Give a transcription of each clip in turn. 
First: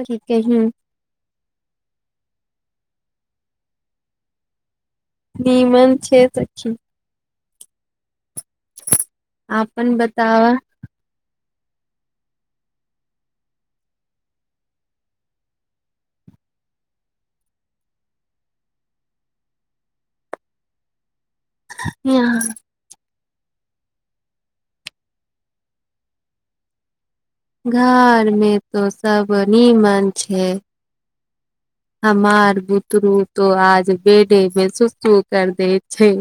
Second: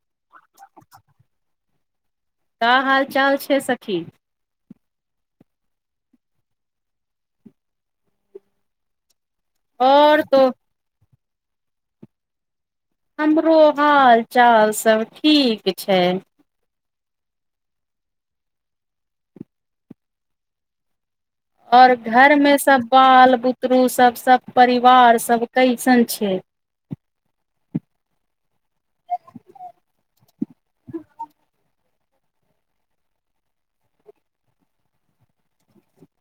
ठीक ह तऽ हाल चाल छै सखी नीमन छै चची आन और तो बताव। हमरो हाल चाल सभ ठीक छै। और घर यहाँ मे सभ बाल बुतरु सभ सभ परिवार सभ कैसन छै। घर मे तो सभ नीमन छै। [inaudible] हमार बुतरू तो आज बेडे मे सुसू कर दे छै।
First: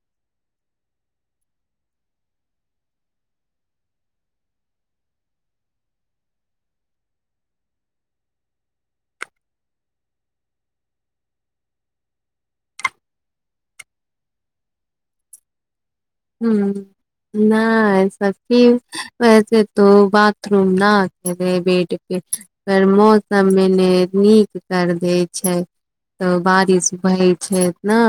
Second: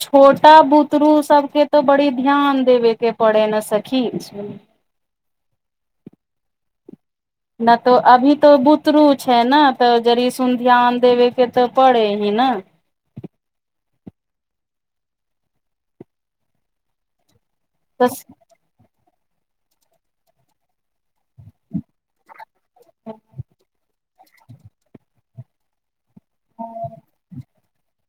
छोटा बुतरु सभके तऽ बड़ी ध्यान देबेके पड़े ने सखी। नहि तो अभी तो बुतरू छै ने तऽ जड़सन ध्यान देबे के तऽ पड़े ही न हैं नहिस। तऽ वैसे तो बाथरूम ने आ रहै बड पे। मौसम मे ने नीक कर देय छै। तऽ बारिश भए छै ने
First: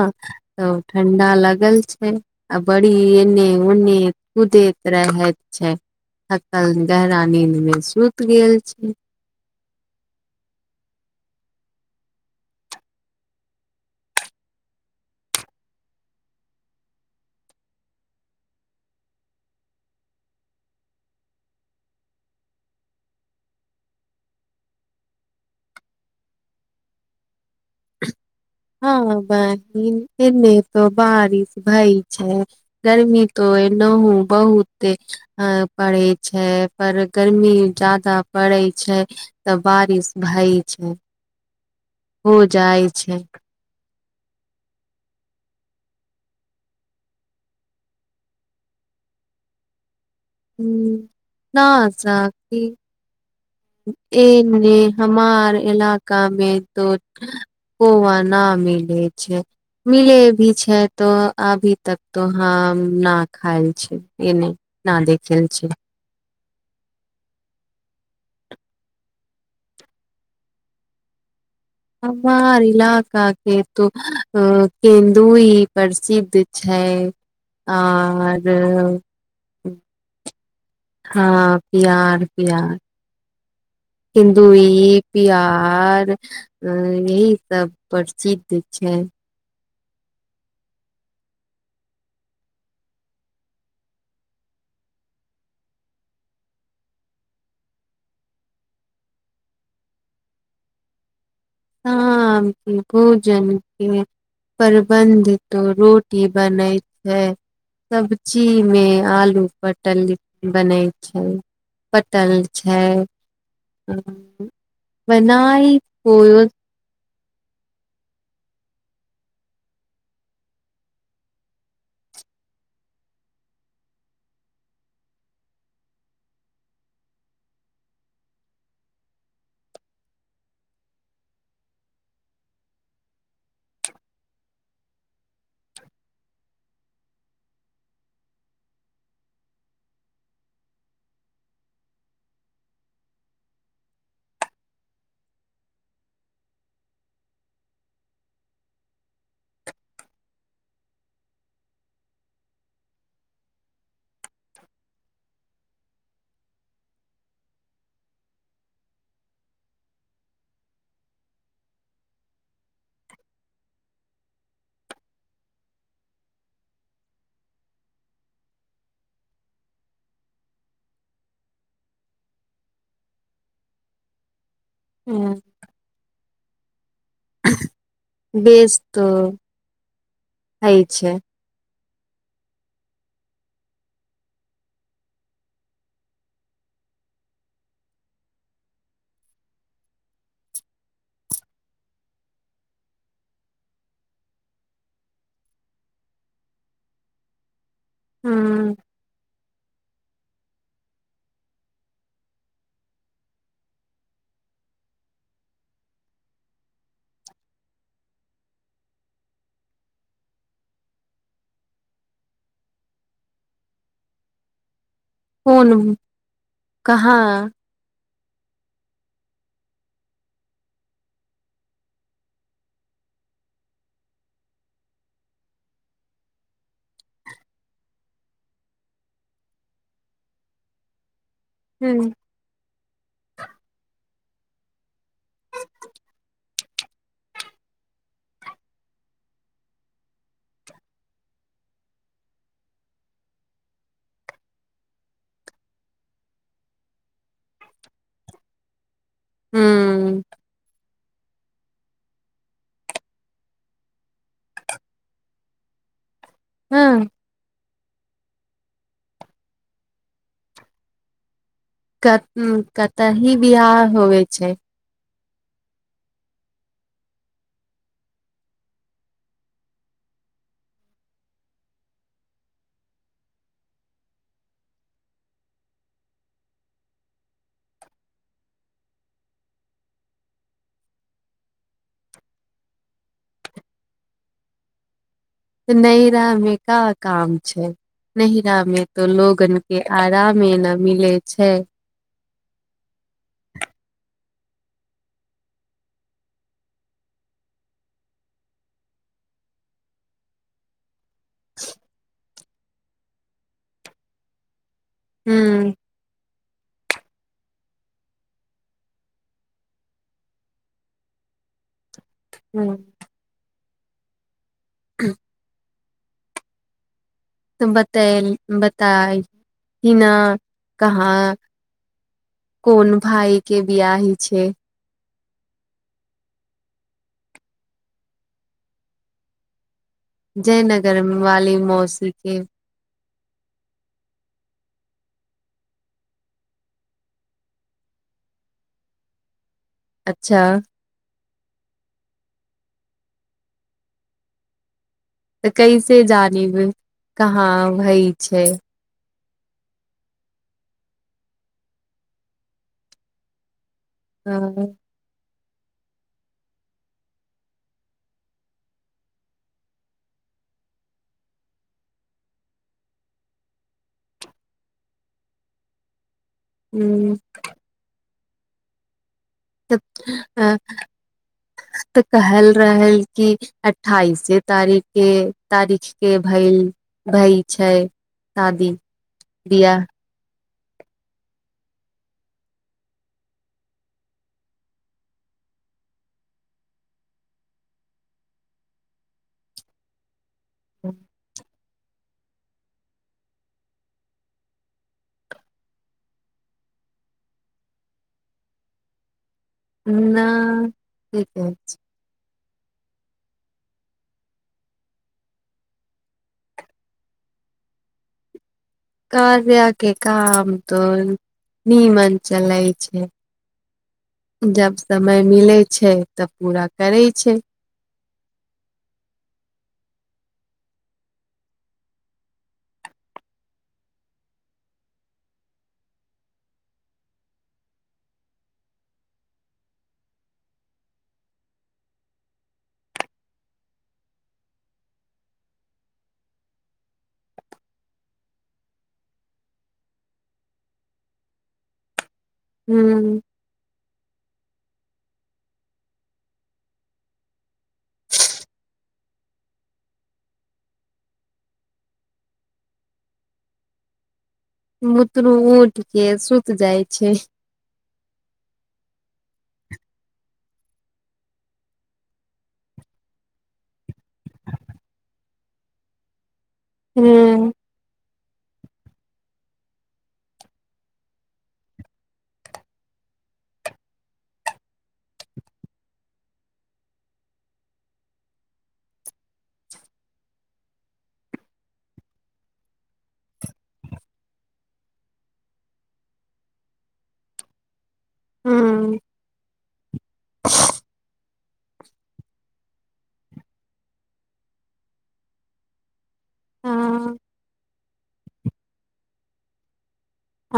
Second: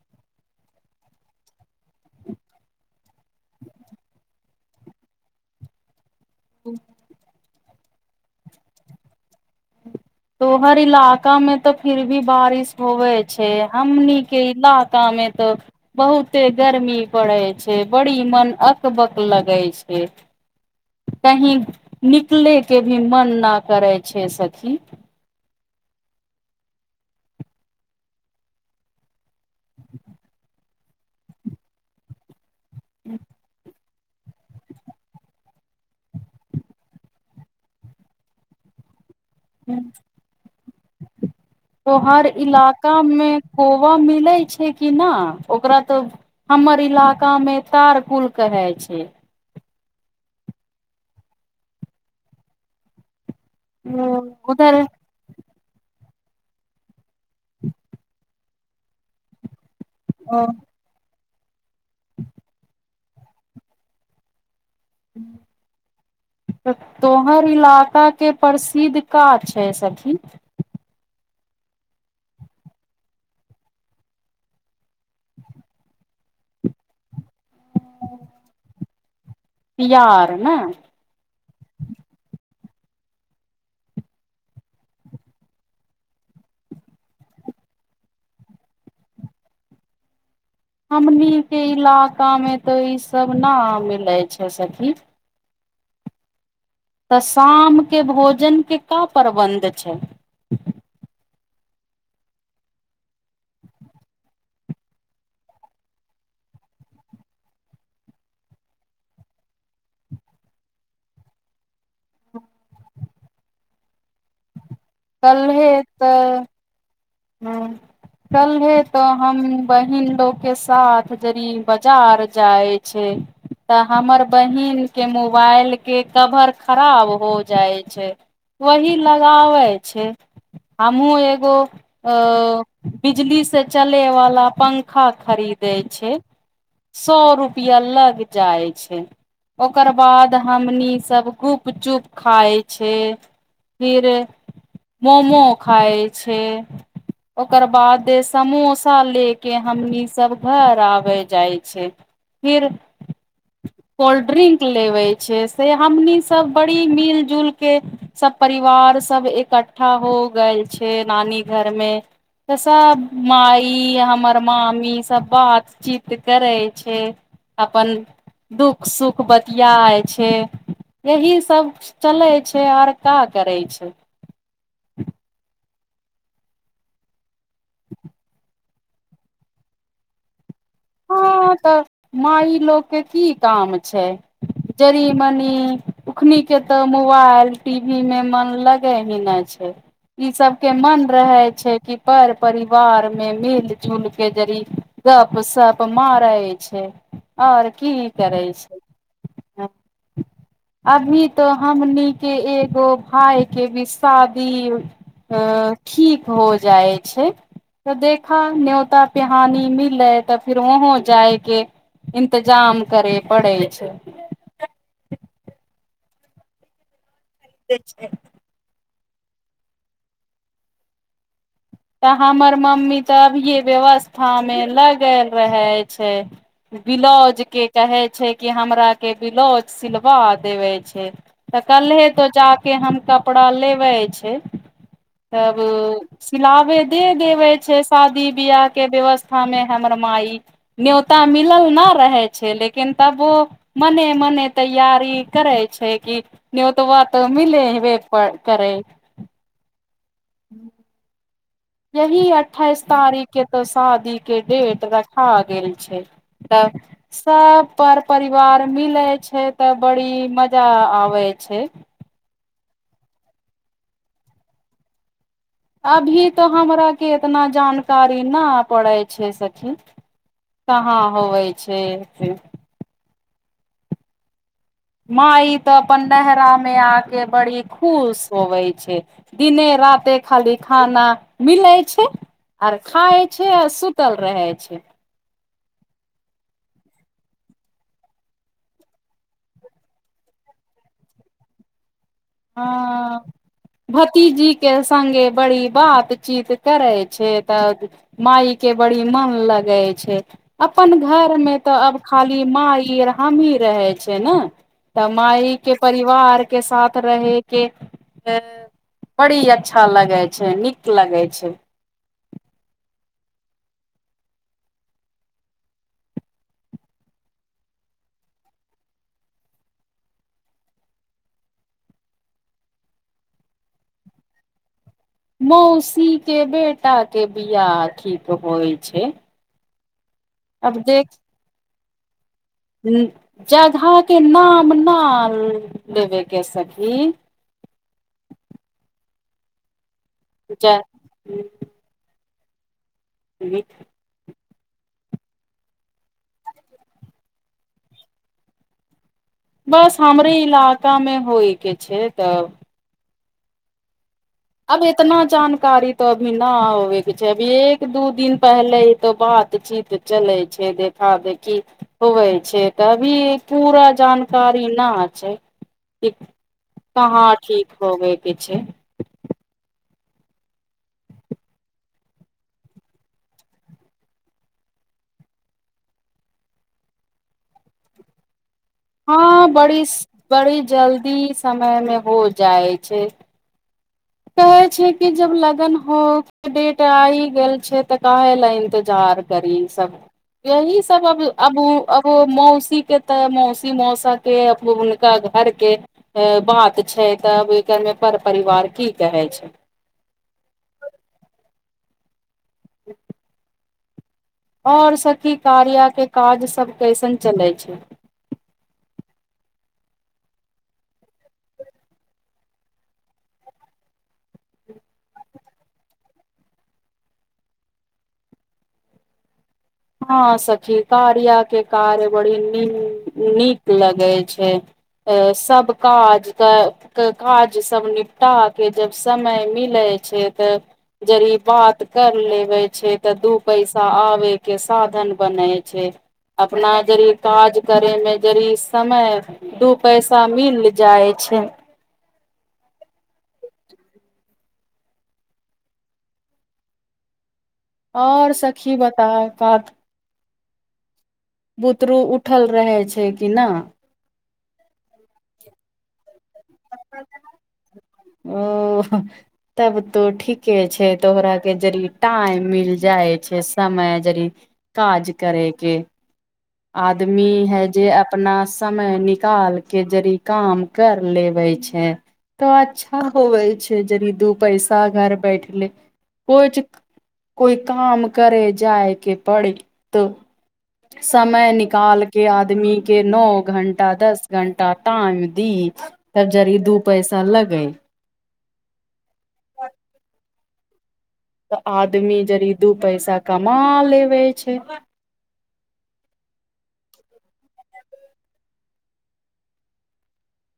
तऽ ठंडा लगल छै। आ बड़ी एने ओने कुदैत रहे छैल। रानीद मे सुति गेल छै ह तोहर इलाका मे तऽ फिर भी बारिश होवे छै हमने इलाका मे त बहुते गर्मी पड़ै छै बड़ी मन अकबकऽ लगे छै। कही निकलेके भी मान नहि करै छै सखी। हँ बहि एमे तऽ बारिश भाई छै गरमी त। नहु बहुत। पड़ैत छै पर गर्मी जादा पड़ैत छै। तऽ बारिश भए छै। तो हर हो जाइ इलाका छै मे ह कौआ मिलै छै कि ना ओकरा तऽ। हमर इलाका मे तारकून कहे छै। न छै साकी ए ने। उधर हमार इलाकामे तऽ कौआ ना मिले छै। मिले भी छै तो अभी तक तो हैं नै खायएल छै ए नहि। नै देख छै। तोहर इलाका के प्रसिद्ध कऽ छै सखी। हमार इलाका के तऽ आ केन्दु प्रसिद्ध। छै ओर। पियार ने ह पियार पियार। हिन्दू ई पियार। अ यही सभ प्रसिद्ध छै। हमनी के इलाकामे तऽ ईसभ ना मिलै छै सखी। तऽ शाम के भोजन के कऽ प्रबन्ध छै। शाम छै भोजन छै। प्रबन्ध तो रोटी बनै छै सब्जी मे आलू पटल लिटी बनय छै। पटन छै बनाई को। हँ। कल्हे तो हम बहिन लोगके साथ जद बाजार जाय छै। तऽ हमर बहिन के मोबाइल के कवर खराब हो जाइ छै। वही लगाबै छै हमहूँ एगो। अ बिजली से चले वाला पंखा खरीदे छै। सो रुपआ लग जाइ छै। ओकर बाद हमनी सब गुपचुप खाइ छै। फिर मोमो खाय छै। ओकर बाद समोसा ले के हमनी सब घर आबे जाय छै। फिर कोल्ड ड्रिंकपिलबै छै से हमनीसभ बड़ी मिल जुलके। सब परिवार सब एकठ्ठा हो गेल छै नानी घर मे। त सब माइ हमर मामी सब बात। चित करै छै अपन। दुःख सुख बतिियाइ छै। यहिसब चले छै आर कि करे छै। हू। [inaudible] बेस तऽ होय छै। ह तऽ माइ लोक के की काम छै जरी मनी। उखन के तऽ मोबाइल टीवी मे मन लगे ही नहि छै। ई सब के मन रहे छै कि पर परिवार मे मिल जुल के जरी गप सप मारै छै आओर की करै हूं छै। हँ। [inaudible] अभी तो हमनि के एगो भाय के भी शादी। अ ठीक हो जाइ छै। तऽ देखा न्योता पिहानी मिल है तब। फिर वहं जाय के इंतजाम करे पड़े छै। कोन कहाँ। देख। तऽ हमर मम्मी तऽ अभी भीव्यवस्था मे लगेल रहे छै। बलाउज के कहे छै कि हमरा के ब्लाउज सिलवा देवे छै। तऽ कल्हे हूं तो जााके हम कपड़ा लेबे छै तब। खिलाबे दे देवे छै शादी बियाह के व्यवस्था मे हमर माई। ने्योता मिलल नहि रहै छै लेकिन तब ओ। मने मने तैयार करै छै किी। न ओ तऽ वात रेलवे पर। चढै छि हू। ह। यही अठाइस तारीख के तऽ शादीक के डेट रखा गेल छै। तब। सब पर परिवार मिले छै तऽ बड़ी मजा आबे छै। क कतऽ ही बिवाह होवे छै। अभी तो हमरा के इतना जानकारी न पड़े छै सखि कहाँ होवै छै से। माई तऽ अपन नहरा मे आके बड़ी खुश होवय छै। दिने राते खाली खाना मिलै छै। आर खाए छै आ सुतल रहय छै। नहिरामे कोन काम छै। नहिरा में तो लोगन के आरामे न मिले छै। ह। भतीजी के संगे बड़ी बातचीत करै छै तब माइ के बड़ी मन लगे छै। अपन घरमे तऽ आब खाली माइ आर हमही रहै छै ने। तऽ माइ हूं के परिवार के साथ। रहे के बड़ी अच्छा लगेय छै नीक लगेय छै। हू। ह। तऽ बतेल बताइ ह न कहाँ। कोन भाइ के बिआह हय छै। मौसी के बेटा के बिआ ठिक होइ छै। अब जयनगर देख वाली मौसीकी। जगह के नाम ना लेबे के सखी अच्छा। ज ज। तऽ कैसे जानीब कहाँ भई छै। बस हमरे इलाका मे होइ के छै तब। हँ। अब इतना जानकारी तो अभी न होबे के छै अभी एक दू दिन पहले ई तो बातचीत। चलै छै देखा देखी। होवै छै तऽ अभी पूरा जानकारी ना छै कि। हूँ कहां ठीक होबय के छै त अ तऽ कहल रहल क। अठाइसे तारीख के तारीख के भय भय छै। शादी। हँ बड़ी बियाह बड़ी जल्दी समय मे हो जाइ छै। कहे छै कि जब लगन हो के डेट आ गेल छै तऽ काहे ले इंतजार। करी ई सब यही सब अब अब ओ। अब मौसी के तऽ मौसी मौसा के हुनका घरके। बात छै तब एकर मे पर परिवार की कहै छै। नहि की कहै छै। ह। आओर सखी कार्या के काज सब कैसन चले छै। कार्या के काम तो नीमन चलैय छै। जब समय मिलैत छै तब पूरा करै छै। हँं सखी कारिया के कार्य बड़ी न नीक लगे छै। अ सब काज क। के काज सब निपटा के जब समय मिलै छै तऽ। जड़ि बात कर लेबे छै तऽ दू पैसा आबेै के साधन बनै छै अपना जड़ि काज करेै मे जड़ि समय दू पैसा मिल जाय छै। हम और सखी बता का बुतरू उठल रहे छै कि नहि बुतरू ऊठ के सुत जाई छै ओ। तब तो ठीके छै त ओकरा आर के जड़ि टाएम मिल जाय छै समय जड़ि काज करेके आदमी हूँ है जे अपना समय निकाल के जड़ि काम कर लेबे छै तऽ अच्छा होवै छै जड़ि दू पैसा घर बैठले कोए छै कोय काम करे जायके पड़ी तऽ समय निकाल के आदमी के नै घंटा दस घंटा टाइम दी तब जड़ि दू पैसा लगे हम [inaudible] तऽ आदमी जड़ि दू पैसा कमा लेबे छै ह।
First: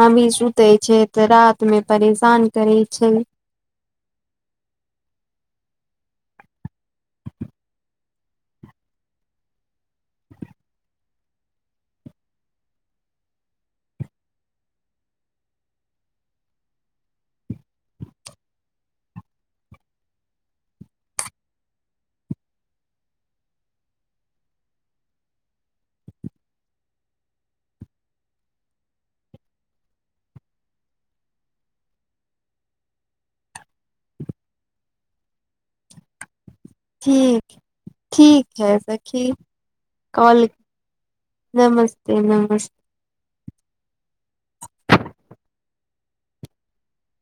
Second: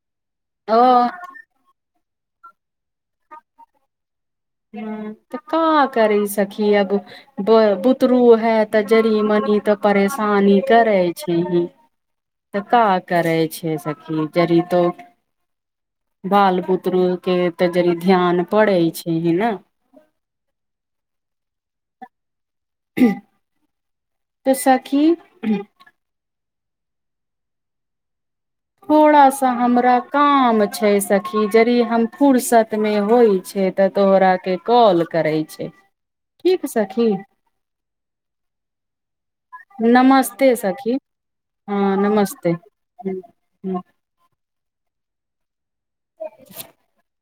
आमि सुते ओ छै तऽ रात मे परेशान करे छै हम तऽ का करी सखी अब ब बुतरू है तऽ जड़ि मनी तऽ परेशानी करै छै ही तऽ का करै छै सखी जड़ि तो बाल बुतरू के तऽ जड़ि ध्यान पड़ै छै हे न [inaudible] तऽ सखी। थोड़ा सा हमरा काम छै सखी जड़ि हम फुर्सत मे होई छै त तोहरा के कॉल करै छै ठीक सखी ठीक ठीक है सखी कॉल। नमस्ते सखी नमस्ते नम हम हम [inaudible]